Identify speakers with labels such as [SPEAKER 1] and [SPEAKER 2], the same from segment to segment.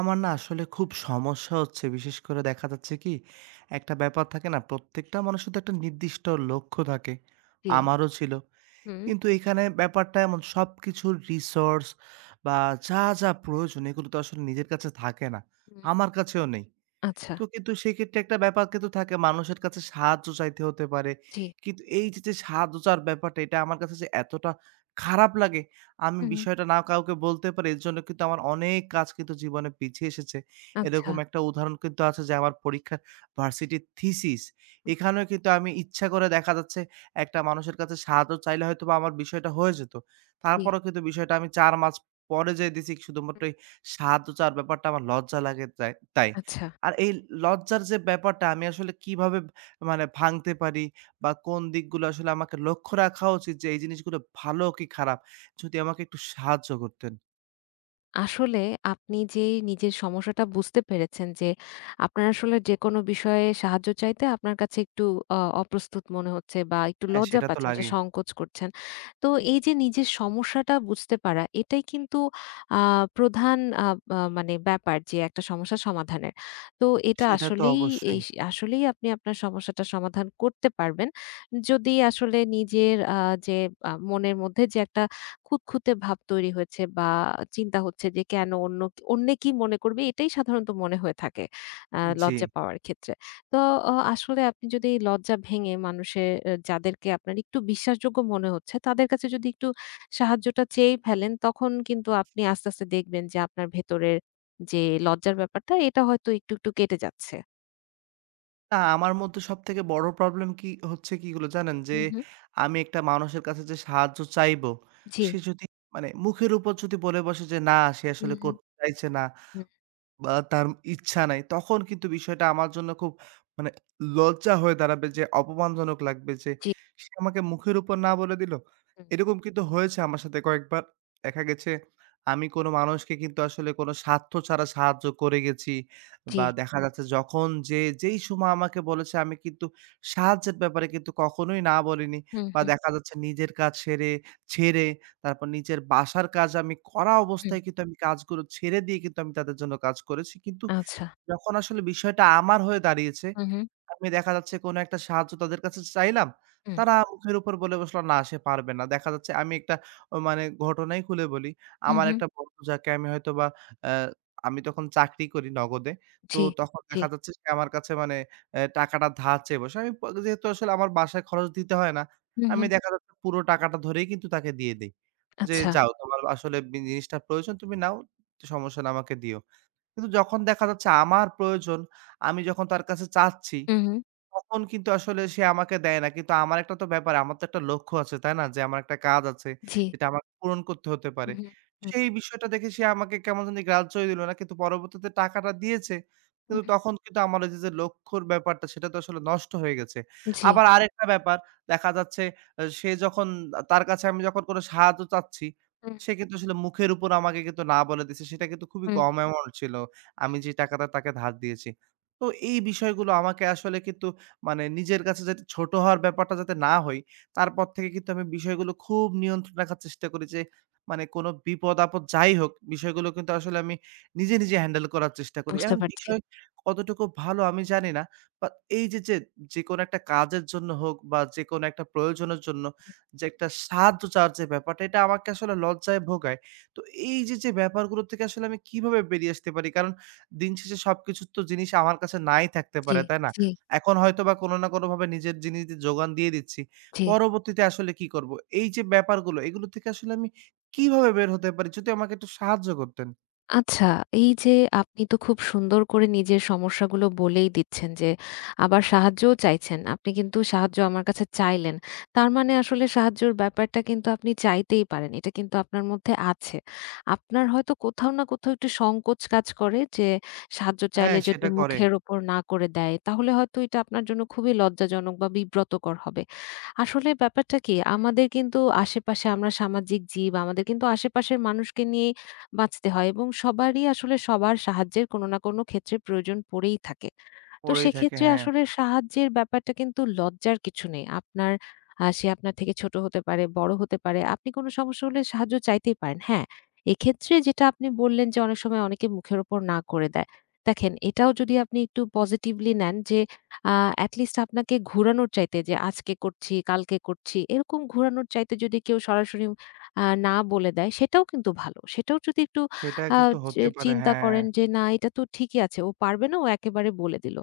[SPEAKER 1] আমার না আসলে খুব সমস্যা হচ্ছে। বিশেষ করে দেখা যাচ্ছে কি, একটা ব্যাপার থাকে না, প্রত্যেকটা মানুষের তো একটা নির্দিষ্ট লক্ষ্য থাকে।
[SPEAKER 2] জি।
[SPEAKER 1] আমারও ছিল।
[SPEAKER 2] হুম,
[SPEAKER 1] কিন্তু এখানে ব্যাপারটা এমন সবকিছুর রিসোর্স বা যা প্রয়োজন এগুলো তো আসলে নিজের কাছে থাকে না।
[SPEAKER 2] হুম।
[SPEAKER 1] আমার কাছেও নেই।
[SPEAKER 2] আচ্ছা,
[SPEAKER 1] তো কিন্তু সেক্ষেত্রে একটা ব্যাপার কিন্তু থাকে মানুষের কাছে সাহায্য চাইতে হতে পারে।
[SPEAKER 2] জি।
[SPEAKER 1] কিন্তু এই যে সাহায্য চাওয়ার ব্যাপারটা এটা আমার কাছে যে এতটা খারাপ লাগে, আমি
[SPEAKER 2] হুম,
[SPEAKER 1] বিষয়টা না কাউকে বলতে পারি এর জন্য কিন্তু আমার অনেক কাজ কিন্তু জীবনে পিছিয়ে এসেছে।
[SPEAKER 2] আচ্ছা,
[SPEAKER 1] এরকম একটা উদাহরণ কিন্তু আছে যে আমার পরীক্ষার ভার্সিটির থিসিস।
[SPEAKER 2] হুম।
[SPEAKER 1] এখানেও কিন্তু আমি ইচ্ছা করে দেখা যাচ্ছে একটা মানুষের কাছে সাহায্য চাইলে হয়তোবা আমার বিষয়টা হয়ে যেত।
[SPEAKER 2] জি,
[SPEAKER 1] তারপরেও কিন্তু বিষয়টা আমি ৪ মাস পরে যেয়ে দিছি শুধুমাত্র এই সাহায্য চাওয়ার ব্যাপারটা আমার লজ্জা লাগে তাই তাই।
[SPEAKER 2] আচ্ছা।
[SPEAKER 1] আর এই লজ্জার যে ব্যাপারটা আমি আসলে কিভাবে ভাঙতে পারি বা কোন দিকগুলো আসলে আমাকে লক্ষ্য রাখা উচিত যে এই জিনিসগুলো ভালো কি খারাপ? যদি আমাকে একটু সাহায্য করতেন।
[SPEAKER 2] আসলে আপনি যেই নিজের সমস্যাটা বুঝতে পেরেছেন যে আপনার আসলে যে কোনো বিষয়ে সাহায্য চাইতে আপনার কাছে একটু অপ্রস্তুত মনে হচ্ছে বা একটু
[SPEAKER 1] হ্যাঁ,
[SPEAKER 2] লজ্জা
[SPEAKER 1] সেটা তো
[SPEAKER 2] পাচ্ছেন, একটা
[SPEAKER 1] লাগেই।
[SPEAKER 2] সংকোচ করছেন। তো এই যে নিজের সমস্যাটা বুঝতে পারা, এটাই কিন্তু প্রধান আহ, আহ, মানে ব্যাপার যে একটা সমস্যা সমাধানের। তো এটা
[SPEAKER 1] সেটা তো
[SPEAKER 2] আসলেই
[SPEAKER 1] অবশ্যই।
[SPEAKER 2] এই আসলেই আপনি আপনার সমস্যাটা সমাধান করতে পারবেন যদি আসলে নিজের যে মনের মধ্যে যে একটা খুঁতখুঁতে ভাব তৈরি হয়েছে বা চিন্তা হচ্ছে যে কেন অন্যে কি মনে করবে, এটাই সাধারণত মনে হয়ে থাকে
[SPEAKER 1] জি।
[SPEAKER 2] লজ্জা পাওয়ার ক্ষেত্রে। তো আসলে আপনি যদি এই লজ্জা ভেঙে মানুষের যাদেরকে আপনার একটু বিশ্বাসযোগ্য মনে হচ্ছে তাদের কাছে যদি একটু সাহায্যটা চেয়েই ফেলেন, তখন কিন্তু আপনি আস্তে, আস্তে দেখবেন যে আপনার ভেতরের যে লজ্জার ব্যাপারটা এটা হয়তো একটু, একটু কেটে যাচ্ছে।
[SPEAKER 1] না আমার মধ্যে সবথেকে বড় প্রবলেম কি হচ্ছে কিগুলো জানেন? যে
[SPEAKER 2] হুম, হুম।
[SPEAKER 1] আমি একটা মানুষের কাছে যে সাহায্য চাইবো,
[SPEAKER 2] জি।
[SPEAKER 1] সে যদি মুখের উপর যদি বলে বসে যে না সে
[SPEAKER 2] হুম,
[SPEAKER 1] আসলে
[SPEAKER 2] হুম,
[SPEAKER 1] করতে চাইছে না
[SPEAKER 2] হুম।
[SPEAKER 1] বা তার ইচ্ছা নাই। তখন কিন্তু বিষয়টা আমার জন্য খুব মানে লজ্জা হয়ে দাঁড়াবে যে অপমানজনক লাগবে যে,
[SPEAKER 2] জি,
[SPEAKER 1] সে আমাকে মুখের উপর না বলে দিল।
[SPEAKER 2] হুম,
[SPEAKER 1] এরকম কিন্তু হয়েছে আমার সাথে কয়েকবার। দেখা গেছে আমি কোনো মানুষকে কিন্তু আসলে কোনো স্বার্থ ছাড়া সাহায্য করে গেছি
[SPEAKER 2] জি।
[SPEAKER 1] বা দেখা যাচ্ছে যখন যে যেই সময় আমাকে বলেছে আমি কিন্তু সাহায্যের ব্যাপারে কিন্তু কখনোই না বলিনি
[SPEAKER 2] হুম,
[SPEAKER 1] বা
[SPEAKER 2] হুম,
[SPEAKER 1] দেখা যাচ্ছে নিজের কাজ সেরে ছেড়ে তারপর নিজের বাসার কাজ আমি করা
[SPEAKER 2] হুম।
[SPEAKER 1] অবস্থায় কিন্তু আমি কাজগুলো ছেড়ে দিয়ে কিন্তু আমি তাদের জন্য কাজ করেছি। কিন্তু
[SPEAKER 2] আচ্ছা।
[SPEAKER 1] যখন আসলে বিষয়টা আমার হয়ে দাঁড়িয়েছে,
[SPEAKER 2] হুম, হুম,
[SPEAKER 1] আমি দেখা যাচ্ছে কোনো একটা সাহায্য তাদের কাছে চাইলাম।
[SPEAKER 2] হুম।
[SPEAKER 1] তারা মুখের উপর বলে বসলো, "না সে পারবে না।" দেখা যাচ্ছে আমি একটা মানে ঘটনাই খুলে বলি।
[SPEAKER 2] হুম,
[SPEAKER 1] আমার
[SPEAKER 2] হুম।
[SPEAKER 1] একটা বন্ধু যাকে আমি হয়তোবা অ্যা আমি তখন চাকরি করি নগদে। তো
[SPEAKER 2] জি,
[SPEAKER 1] তখন
[SPEAKER 2] জি।
[SPEAKER 1] দেখা যাচ্ছে সে আমার কাছে মানে টাকাটা ধার চেয়ে বসে। আমি প যেহেতু আসলে আমার বাসায় খরচ দিতে হয় না,
[SPEAKER 2] হুম,
[SPEAKER 1] আমি
[SPEAKER 2] হুম।
[SPEAKER 1] দেখা যাচ্ছে পুরো টাকাটা ধরেই কিন্তু তাকে দিয়ে দেই। যে,
[SPEAKER 2] আচ্ছা।
[SPEAKER 1] "যাও তোমার আসলে জিনিসটা প্রয়োজন তুমি নাও। সমস্যা না আমাকে দিও।" কিন্তু যখন দেখা যাচ্ছে আমার প্রয়োজন, আমি যখন তার কাছে চাচ্ছি
[SPEAKER 2] হুম, হুম।
[SPEAKER 1] তখন কিন্তু আসলে সে আমাকে দেয় না। কিন্তু আমার একটা তো ব্যাপার, আমার তো একটা লক্ষ্য আছে, তাই না? যে আমার একটা কাজ আছে,
[SPEAKER 2] জি।
[SPEAKER 1] যেটা আমাকে পূরণ করতে হতে পারে।
[SPEAKER 2] হুম, হুম।
[SPEAKER 1] সেই বিষয়টা দেখে সে আমাকে কেমন জানি গ্রাহ্যই দিল না। কিন্তু পরবর্তীতে টাকাটা দিয়েছে।
[SPEAKER 2] হুম,
[SPEAKER 1] কিন্তু
[SPEAKER 2] হুম।
[SPEAKER 1] তখন কিন্তু আমার ওই যে লক্ষ্যর ব্যাপারটা, সেটা তো আসলে নষ্ট হয়ে গেছে।
[SPEAKER 2] জি।
[SPEAKER 1] আবার আরেকটা ব্যাপার, দেখা যাচ্ছে সে যখন তার কাছে আমি যখন কোনো সাহায্য চাচ্ছি,
[SPEAKER 2] হুম,
[SPEAKER 1] সে কিন্তু আসলে মুখের উপর আমাকে কিন্তু না বলে দিছে। সেটা কিন্তু খুবই
[SPEAKER 2] হুম।
[SPEAKER 1] কম অ্যামাউন্ট ছিল। আমি যে টাকাটা তাকে ধার দিয়েছি। তো এই বিষয়গুলো আমাকে আসলে কিন্তু নিজের কাছে যাতে ছোট হওয়ার ব্যাপারটা যাতে না হই, তারপর থেকে কিন্তু আমি বিষয়গুলো খুব নিয়ন্ত্রণ রাখার চেষ্টা করি যে, মানে কোনো বিপদ-আপদ যাই হোক, বিষয়গুলো কিন্তু আসলে আমি নিজে হ্যান্ডেল করার চেষ্টা করি।
[SPEAKER 2] বুঝতে
[SPEAKER 1] এখন
[SPEAKER 2] পারছি।
[SPEAKER 1] বিষয় কতটুকু ভালো আমি জানি না। বাট এই যে যেকোনো একটা কাজের জন্য হোক বা যেকোনো একটা প্রয়োজনের জন্য যে একটা সাহায্য চাওয়ার যে ব্যাপারটা, এটা আমাকে আসলে লজ্জায় ভোগায়। তো এই যে ব্যাপারগুলো থেকে আসলে আমি কিভাবে বেরিয়ে আসতে পারি? কারণ দিন শেষে সবকিছুর তো জিনিস আমার কাছে নাই থাকতে
[SPEAKER 2] জি,
[SPEAKER 1] পারে, তাই না?
[SPEAKER 2] জি,
[SPEAKER 1] এখন হয়তোবা কোনো না কোনোভাবে নিজের জিনিস দিয়ে যোগান দিয়ে দিচ্ছি।
[SPEAKER 2] জি।
[SPEAKER 1] পরবর্তীতে আসলে কি করব? এই যে ব্যাপারগুলো, এগুলো থেকে আসলে আমি কিভাবে বের হতে পারি? যদি আমাকে একটু সাহায্য করতেন।
[SPEAKER 2] আচ্ছা, এই যে আপনি তো খুব সুন্দর করে নিজের সমস্যাগুলো বলেই দিচ্ছেন, যে আবার সাহায্যও চাইছেন। আপনি কিন্তু সাহায্য আমার কাছে চাইলেন। তার মানে আসলে সাহায্যর ব্যাপারটা কিন্তু আপনি চাইতেই পারেন। এটা কিন্তু আপনার মধ্যে আছে। আপনার হয়তো কোথাও না কোথাও একটু সংকোচ কাজ করে যে সাহায্য
[SPEAKER 1] হ্যাঁ,
[SPEAKER 2] চাইলে যদি
[SPEAKER 1] সেটা করে।
[SPEAKER 2] মুখের ওপর না করে দেয়, তাহলে হয়তো এটা আপনার জন্য খুবই লজ্জাজনক বা বিব্রতকর হবে। আসলে ব্যাপারটা কি? আমাদের কিন্তু আশেপাশে আমরা সামাজিক জীব। আমাদের কিন্তু আশেপাশের মানুষকে নিয়ে বাঁচতে হয়, এবং সবারই আসলে সবার সাহায্যের কোনো না কোনো ক্ষেত্রে প্রয়োজন পড়েই থাকে। তো
[SPEAKER 1] পড়েই থাকে,
[SPEAKER 2] সেক্ষেত্রে
[SPEAKER 1] হ্যাঁ।
[SPEAKER 2] আসলে সাহায্যের ব্যাপারটা কিন্তু লজ্জার কিছু নেই। আপনার সে আপনার থেকে ছোট হতে পারে, বড় হতে পারে। আপনি কোনো সমস্যা হলে সাহায্য চাইতেই পারেন। হ্যাঁ, এক্ষেত্রে যেটা আপনি বললেন যে অনেক সময় অনেকে মুখের উপর না করে দেয়। দেখেন, এটাও যদি আপনি একটু পজিটিভলি নেন যে আ এটি লিস্ট আপনাকে ঘুরানোর চাইতে, যে আজকে করছি, কালকে করছি, এরকম ঘুরানোর চাইতে যদি কেউ সরাসরি না বলে দেয়, সেটাও কিন্তু ভালো। সেটাও যদি একটু
[SPEAKER 1] সেটা
[SPEAKER 2] আ
[SPEAKER 1] কিন্তু
[SPEAKER 2] চে
[SPEAKER 1] হতে পারে,
[SPEAKER 2] চিন্তা
[SPEAKER 1] হ্যাঁ।
[SPEAKER 2] করেন যে না, এটা তো ঠিকই আছে। ও পারবে না, ও একেবারে বলে দিল।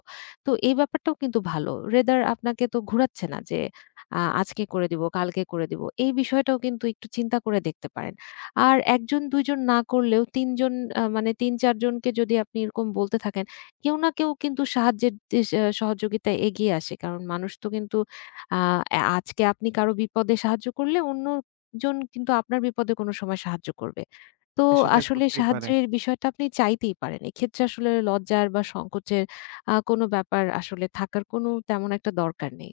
[SPEAKER 2] তো এই ব্যাপারটাও কিন্তু ভালো। রেদার আপনাকে তো ঘুরাচ্ছে না যে আজকে করে দিব, কালকে করে দিব। এই বিষয়টাও কিন্তু একটু চিন্তা করে দেখতে পারেন। আর ১ জন ২ জন না করলেও ৩ জন মানে ৩-৪ জনকে যদি আপনি এরকম বলতে থাকেন, কেউ না কেউ কিন্তু সাহায্যের সে সহযোগিতায় এগিয়ে আসে। কারণ মানুষ তো কিন্তু আ অ্যা আজকে আপনি কারো বিপদে সাহায্য করলে অন্যজন কিন্তু আপনার বিপদে কোনো সময় সাহায্য করবে। তো
[SPEAKER 1] সেটা
[SPEAKER 2] আসলে
[SPEAKER 1] করতেই পারে।
[SPEAKER 2] সাহায্যের বিষয়টা আপনি চাইতেই পারেন। এক্ষেত্রে আসলে লজ্জার বা সংকোচের কোনো ব্যাপার আসলে থাকার কোনো তেমন একটা দরকার নেই।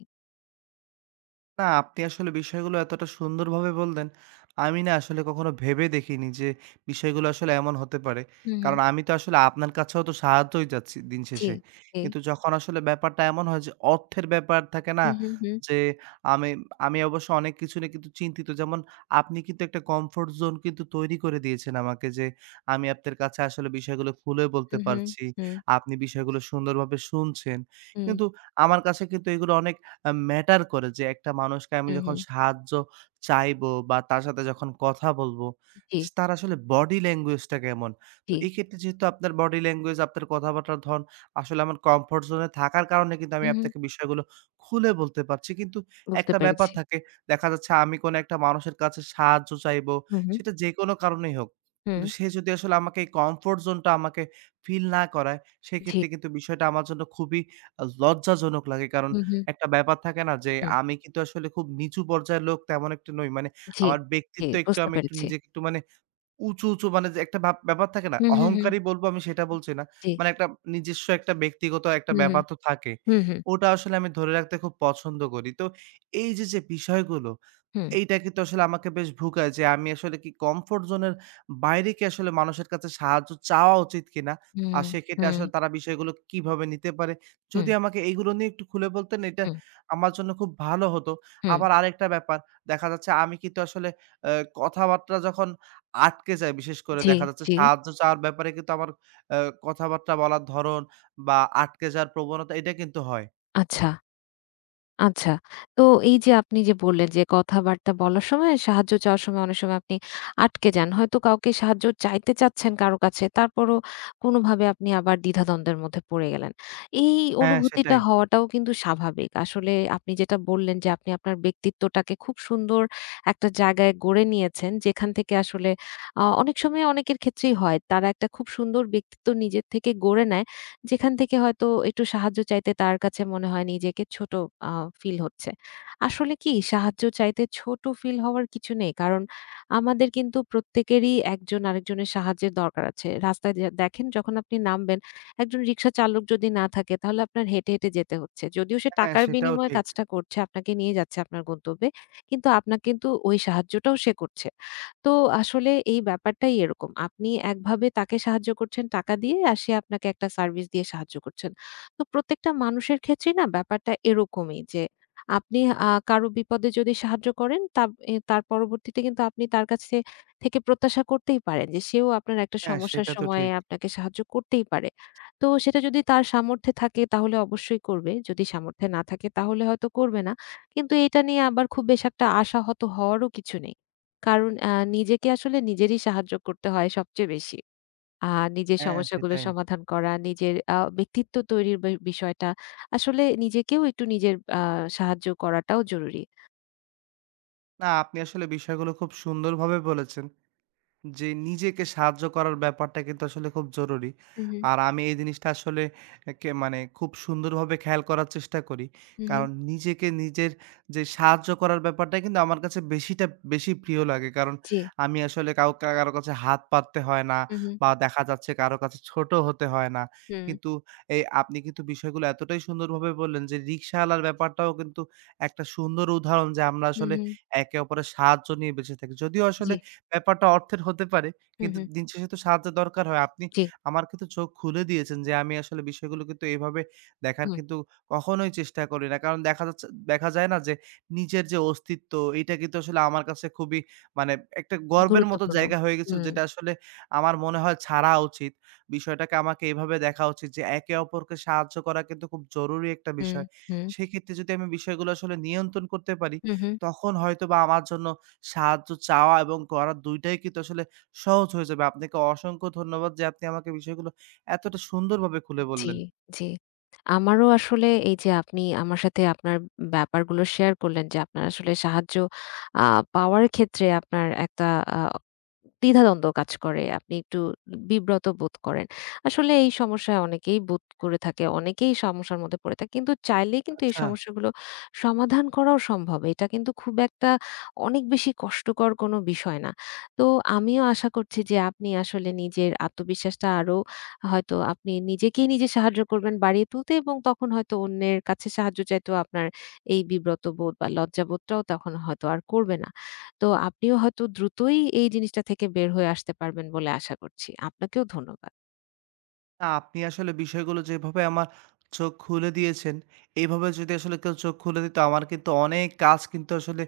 [SPEAKER 1] না, আপনি আসলে বিষয়গুলো এতটা সুন্দরভাবে বললেন। আমি না আসলে কখনো ভেবে দেখিনি যে বিষয়গুলো আসলে এমন হতে পারে।
[SPEAKER 2] হুম, হুম।
[SPEAKER 1] কারণ আমি তো আসলে আপনার কাছেও তো সাহায্যই চাচ্ছি দিন
[SPEAKER 2] জি,
[SPEAKER 1] শেষে।
[SPEAKER 2] জি।
[SPEAKER 1] কিন্তু যখন আসলে ব্যাপারটা এমন হয় যে অর্থের ব্যাপার থাকে না?
[SPEAKER 2] হু, হু, হু,
[SPEAKER 1] যে আমি আমি অবশ্য অনেক কিছু নিয়ে কিন্তু চিন্তিত। যেমন আপনি কিন্তু একটা কমফোর্ট জোন কিন্তু তৈরি করে দিয়েছেন আমাকে যে আমি আপনার কাছে আসলে বিষয়গুলো খুলে বলতে
[SPEAKER 2] হু, হু,
[SPEAKER 1] পারছি।
[SPEAKER 2] হু,
[SPEAKER 1] আপনি বিষয়গুলো সুন্দরভাবে শুনছেন।
[SPEAKER 2] হুম,
[SPEAKER 1] কিন্তু আমার কাছে কিন্তু এগুলো অনেক ম্যাটার করে যে একটা মানুষকে আমি
[SPEAKER 2] হুম,
[SPEAKER 1] যখন
[SPEAKER 2] হুম।
[SPEAKER 1] সাহায্য চাইবো বা তার সাথে যখন কথা বলবো,
[SPEAKER 2] জি,
[SPEAKER 1] তার আসলে বডি ল্যাঙ্গুয়েজটা কেমন? তো
[SPEAKER 2] জি।
[SPEAKER 1] এক্ষেত্রে যেহেতু আপনার বডি ল্যাঙ্গুয়েজ, আপনার কথাবার্তার ধরন আসলে আমার কমফোর্ট জোনে থাকার কারণে কিন্তু আমি
[SPEAKER 2] হুম, হুম।
[SPEAKER 1] আপনাকে বিষয়গুলো খুলে বলতে পারছি। কিন্তু
[SPEAKER 2] বুঝতে
[SPEAKER 1] একটা ব্যাপার
[SPEAKER 2] পেরেছি।
[SPEAKER 1] থাকে, দেখা যাচ্ছে আমি কোনো একটা মানুষের কাছে সাহায্য চাইবো,
[SPEAKER 2] হু, হু,
[SPEAKER 1] সেটা যেকোনো কারণেই হোক।
[SPEAKER 2] হুম।
[SPEAKER 1] কিন্তু সে যদি আসলে আমাকে এই কমফোর্ট জোনটা আমাকে ফিল না করায়,
[SPEAKER 2] জি।
[SPEAKER 1] সেক্ষেত্রে কিন্তু বিষয়টা আমার জন্য খুবই লজ্জাজনক লাগে। কারণ
[SPEAKER 2] হু, হু,
[SPEAKER 1] একটা ব্যাপার থাকে না যে
[SPEAKER 2] হু,
[SPEAKER 1] আমি কিন্তু আসলে খুব নিচু পর্যায়ের লোক তেমন একটা নই। মানে
[SPEAKER 2] জি,
[SPEAKER 1] আমার
[SPEAKER 2] জি।
[SPEAKER 1] ব্যক্তিত্ব একটু
[SPEAKER 2] বুঝতে
[SPEAKER 1] আমি একটু
[SPEAKER 2] পেরেছি।
[SPEAKER 1] নিজেকে একটু মানে উঁচু মানে যে একটা ভাব ব্যাপার থাকে না?
[SPEAKER 2] হু, হু, হু,
[SPEAKER 1] অহংকারী বলব আমি সেটা বলছি না।
[SPEAKER 2] জি।
[SPEAKER 1] মানে একটা নিজস্ব একটা ব্যক্তিগত একটা
[SPEAKER 2] হু, হু,
[SPEAKER 1] ব্যাপার তো থাকে।
[SPEAKER 2] হু, হু,
[SPEAKER 1] ওটা আসলে আমি ধরে রাখতে খুব পছন্দ করি। তো এই যে বিষয়গুলো
[SPEAKER 2] হু,
[SPEAKER 1] এইটা কিন্তু আসলে আমাকে বেশ ভুগায় যে আমি আসলে কি কমফোর্ট জোনের বাইরে কি আসলে মানুষের কাছে সাহায্য চাওয়া উচিত কিনা?
[SPEAKER 2] হু,
[SPEAKER 1] আর
[SPEAKER 2] হু,
[SPEAKER 1] সেক্ষেত্রে আসলে তারা বিষয়গুলো কিভাবে নিতে পারে?
[SPEAKER 2] হু,
[SPEAKER 1] যদি আমাকে এগুলো নিয়ে একটু খুলে বলতেন এটা
[SPEAKER 2] হু,
[SPEAKER 1] আমার জন্য খুব ভালো হতো।
[SPEAKER 2] হু,
[SPEAKER 1] আবার আরেকটা ব্যাপার দেখা যাচ্ছে আমি কিন্তু আসলে আ কথাবার্তা যখন আটকে যায় বিশেষ করে
[SPEAKER 2] জি,
[SPEAKER 1] দেখা যাচ্ছে
[SPEAKER 2] জি।
[SPEAKER 1] সাহায্য চাওয়ার ব্যাপারে কিন্তু আমার আ কথাবার্তা বলার ধরন বা আটকে যাওয়ার প্রবণতা এটা কিন্তু হয়।
[SPEAKER 2] আচ্ছা। আচ্ছা। তো এই যে আপনি যে বললেন যে কথাবার্তা বলার সময়, সাহায্য চাওয়ার সময় অনেক সময় আপনি আটকে যান। হয়তো কাউকে সাহায্য চাইতে চাচ্ছেন কারো কাছে। তারপরও কোনভাবে আপনি আবার দ্বিধাদ্বন্দ্বের মধ্যে পড়ে গেলেন। এই
[SPEAKER 1] হ্যাঁ,
[SPEAKER 2] অনুভূতিটা
[SPEAKER 1] সেটাই।
[SPEAKER 2] হওয়াটাও কিন্তু স্বাভাবিক। আসলে আপনি যেটা বললেন যে আপনি আপনার ব্যক্তিত্বটাকে খুব সুন্দর একটা জায়গায় গড়ে নিয়েছেন। যেখান থেকে আসলে অনেক সময় অনেকের ক্ষেত্রেই হয়। তারা একটা খুব সুন্দর ব্যক্তিত্ব নিজের থেকে গড়ে নেয়। যেখান থেকে হয়তো একটু সাহায্য চাইতে তার কাছে মনে হয় নিজেকে ছোট আ ফিল হচ্ছে। আসলে কি সাহায্য চাইতে ছোট ফিল হওয়ার কিছু নেই। কারণ আমাদের কিন্তু প্রত্যেকেরই একজন আরেকজনের সাহায্যের দরকার আছে। রাস্তায় দেখেন যখন আপনি নামবেন, একজন রিক্সা চালক যদি না থাকে তাহলে আপনার হেঁটে, হেঁটে যেতে হচ্ছে। যদিও সে
[SPEAKER 1] হ্যাঁ,
[SPEAKER 2] টাকার
[SPEAKER 1] সেটাও
[SPEAKER 2] বিনিময়ে
[SPEAKER 1] ঠিক।
[SPEAKER 2] কাজটা করছে, আপনাকে নিয়ে যাচ্ছে আপনার গন্তব্যে। কিন্তু আপনার কিন্তু ওই সাহায্যটাও সে করছে। তো আসলে এই ব্যাপারটাই এরকম। আপনি একভাবে তাকে সাহায্য করছেন টাকা দিয়ে, আর সে আপনাকে একটা সার্ভিস দিয়ে সাহায্য করছেন। তো প্রত্যেকটা মানুষের ক্ষেত্রেই না ব্যাপারটা এরকমই যে আপনি কারো বিপদে যদি সাহায্য করেন, তাব এ তার পরবর্তীতে কিন্তু আপনি তার কাছে থেকে প্রত্যাশা করতেই পারেন যে সেও আপনার একটা
[SPEAKER 1] হ্যাঁ,
[SPEAKER 2] সমস্যার
[SPEAKER 1] সেটা তো
[SPEAKER 2] সময়ে
[SPEAKER 1] ঠিক।
[SPEAKER 2] আপনাকে সাহায্য করতেই পারে। তো সেটা যদি তার সামর্থ্যে থাকে তাহলে অবশ্যই করবে। যদি সামর্থ্যে না থাকে তাহলে হয়তো করবে না। কিন্তু এটা নিয়ে আবার খুব বেশ একটা আশাহত হওয়ারও কিছু নেই। কারণ নিজেকে আসলে নিজেরই সাহায্য করতে হয় সবচেয়ে বেশি। আ নিজের
[SPEAKER 1] হ্যাঁ,
[SPEAKER 2] সমস্যাগুলো
[SPEAKER 1] সেটাই।
[SPEAKER 2] সমাধান করা, নিজের ব্যক্তিত্ব তৈরির বিষয়টা আসলে নিজেকেও একটু নিজের সাহায্য করাটাও জরুরি।
[SPEAKER 1] না, আপনি আসলে বিষয়গুলো খুব সুন্দরভাবে বলেছেন। যে নিজেকে সাহায্য করার ব্যাপারটা কিন্তু আসলে খুব জরুরি।
[SPEAKER 2] হু, হু,
[SPEAKER 1] আর আমি এই জিনিসটা আসলে একে মানে খুব সুন্দরভাবে খেয়াল করার চেষ্টা করি।
[SPEAKER 2] হু, হু।
[SPEAKER 1] কারণ নিজেকে নিজের যে সাহায্য করার ব্যাপারটা কিন্তু আমার কাছে বেশি প্রিয় লাগে। কারণ
[SPEAKER 2] জি।
[SPEAKER 1] আমি আসলে কাউকে কারো কাছে হাত পাততে হয় না
[SPEAKER 2] হু, হু,
[SPEAKER 1] বা দেখা যাচ্ছে কারো কাছে ছোট হতে হয় না।
[SPEAKER 2] হুম,
[SPEAKER 1] কিন্তু এই আপনি কিন্তু বিষয়গুলো এতটাই সুন্দরভাবে বললেন যে রিক্শাওয়ালার ব্যাপারটাও কিন্তু একটা সুন্দর উদাহরণ যে আমরা
[SPEAKER 2] হু,
[SPEAKER 1] আসলে
[SPEAKER 2] হু।
[SPEAKER 1] একে অপরের সাহায্য নিয়ে বেঁচে থাকি। যদিও আসলে
[SPEAKER 2] জি।
[SPEAKER 1] ব্যাপারটা অর্থের হতে পারে।
[SPEAKER 2] হু,
[SPEAKER 1] কিন্তু
[SPEAKER 2] হু।
[SPEAKER 1] দিন শেষে তো সাহায্যের দরকার হয়। আপনি
[SPEAKER 2] জি।
[SPEAKER 1] আমার কিন্তু চোখ খুলে দিয়েছেন যে আমি আসলে বিষয়গুলো কিন্তু এভাবে দেখার
[SPEAKER 2] হুম।
[SPEAKER 1] কিন্তু কখনোই চেষ্টা করি না। কারণ দেখা যাচ্ছে দেখা যায় না যে নিজের যে অস্তিত্ব এটা কিন্তু আসলে আমার কাছে খুবই মানে একটা গর্বের মতো
[SPEAKER 2] গুরুত্বপূর্ণ।
[SPEAKER 1] জায়গা হয়ে গেছিল
[SPEAKER 2] হুম,
[SPEAKER 1] যেটা আসলে আমার মনে হয় ছাড়া উচিত। বিষয়টাকে আমাকে এভাবে দেখা উচিত যে একে অপরকে সাহায্য করা কিন্তু খুব জরুরি একটা
[SPEAKER 2] হুম,
[SPEAKER 1] বিষয়।
[SPEAKER 2] হুম,
[SPEAKER 1] সেক্ষেত্রে যদি আমি বিষয়গুলো আসলে নিয়ন্ত্রণ করতে পারি
[SPEAKER 2] হু, হু।
[SPEAKER 1] তখন হয়তোবা আমার জন্য সাহায্য চাওয়া এবং করা ২ টাই কিন্তু আসলে সহজ হয়ে যাবে। আপনাকে অসংখ্য ধন্যবাদ যে আপনি আমাকে বিষয়গুলো এতটা সুন্দরভাবে খুলে
[SPEAKER 2] জি,
[SPEAKER 1] বললেন।
[SPEAKER 2] জি। আমারও আসলে এই যে আপনি আমার সাথে আপনার ব্যাপারগুলো শেয়ার করলেন যে আপনার আসলে সাহায্য আ পাওয়ার ক্ষেত্রে আপনার একটা আ দ্বিধাদ্বন্দ্ব কাজ করে। আপনি একটু বিব্রত বোধ করেন। আসলে এই সমস্যায় অনেকেই বোধ করে থাকে। অনেকেই সমস্যার মধ্যে পড়ে থাকে। কিন্তু চাইলেই কিন্তু এই
[SPEAKER 1] আচ্ছা।
[SPEAKER 2] সমস্যাগুলো সমাধান করাও সম্ভব। এটা কিন্তু খুব একটা অনেক বেশি কষ্টকর কোনো বিষয় না। তো আমিও আশা করছি যে আপনি আসলে নিজের আত্মবিশ্বাসটা আরো, হয়তো আপনি নিজেকেই নিজে সাহায্য করবেন বাড়িয়ে তুলতে, এবং তখন হয়তো অন্যের কাছে সাহায্য চাইতেও আপনার এই বিব্রত বোধ বা লজ্জাবোধটাও তখন হয়তো আর করবে না। তো আপনিও হয়তো দ্রুতই এই জিনিসটা থেকে বের হয়ে আসতে পারবেন বলে আশা করছি। আপনাকেও ধন্যবাদ।
[SPEAKER 1] না আপনি আসলে বিষয়গুলো যেভাবে আমার চোখ খুলে দিয়েছেন, এভাবে যদি আসলে কেউ চোখ খুলে দিত আমার কিন্তু অনেক কাজ কিন্তু আসলে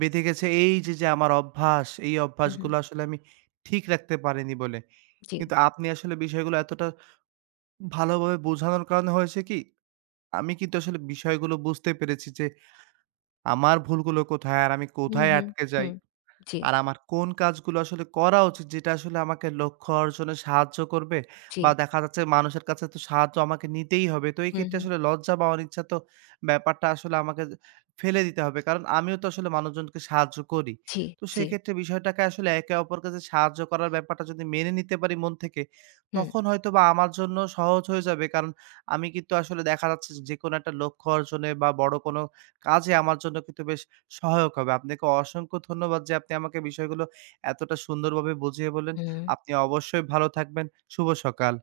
[SPEAKER 1] বেঁধে গেছে। এই যে আমার অভ্যাস, এই
[SPEAKER 2] হু, হু।
[SPEAKER 1] অভ্যাসগুলো আসলে আমি ঠিক রাখতে পারিনি বলে।
[SPEAKER 2] জি।
[SPEAKER 1] কিন্তু আপনি আসলে বিষয়গুলো এতটা ভালোভাবে বোঝানোর কারণে হয়েছে কি, আমি কিন্তু আসলে বিষয়গুলো বুঝতে পেরেছি যে আমার ভুলগুলো কোথায়? আর আমি
[SPEAKER 2] হু,
[SPEAKER 1] কোথায়
[SPEAKER 2] হু।
[SPEAKER 1] আটকে যাই?
[SPEAKER 2] হুম। জি,
[SPEAKER 1] আর আমার কোন কাজগুলো আসলে করা উচিত যেটা আসলে আমাকে লক্ষ্য অর্জনে সাহায্য করবে?
[SPEAKER 2] জি।
[SPEAKER 1] বা দেখা যাচ্ছে মানুষের কাছে তো সাহায্য আমাকে নিতেই হবে। তো এই
[SPEAKER 2] হু,
[SPEAKER 1] ক্ষেত্রে
[SPEAKER 2] হু।
[SPEAKER 1] আসলে লজ্জা বা অনিচ্ছা তো ব্যাপারটা আসলে আমাকে ফেলে দিতে হবে। কারণ আমিও তো আসলে মানুষজনকে সাহায্য করি।
[SPEAKER 2] জি,
[SPEAKER 1] তো
[SPEAKER 2] জি।
[SPEAKER 1] সেক্ষেত্রে বিষয়টাকে আসলে একে অপরকে যে সাহায্য করার ব্যাপারটা যদি মেনে নিতে পারি মন থেকে,
[SPEAKER 2] হুম,
[SPEAKER 1] তখন হয়তোবা আমার জন্য সহজ হয়ে যাবে। কারণ আমি কিন্তু আসলে দেখা যাচ্ছে যেকোনো একটা লক্ষ্য অর্জনে বা বড় কোনো কাজে আমার জন্য কিন্তু বেশ সহায়ক হবে। আপনাকে অসংখ্য ধন্যবাদ যে আপনি আমাকে বিষয়গুলো এতটা সুন্দরভাবে বুঝিয়ে বললেন।
[SPEAKER 2] হুম।
[SPEAKER 1] আপনি অবশ্যই ভালো থাকবেন। শুভ সকাল।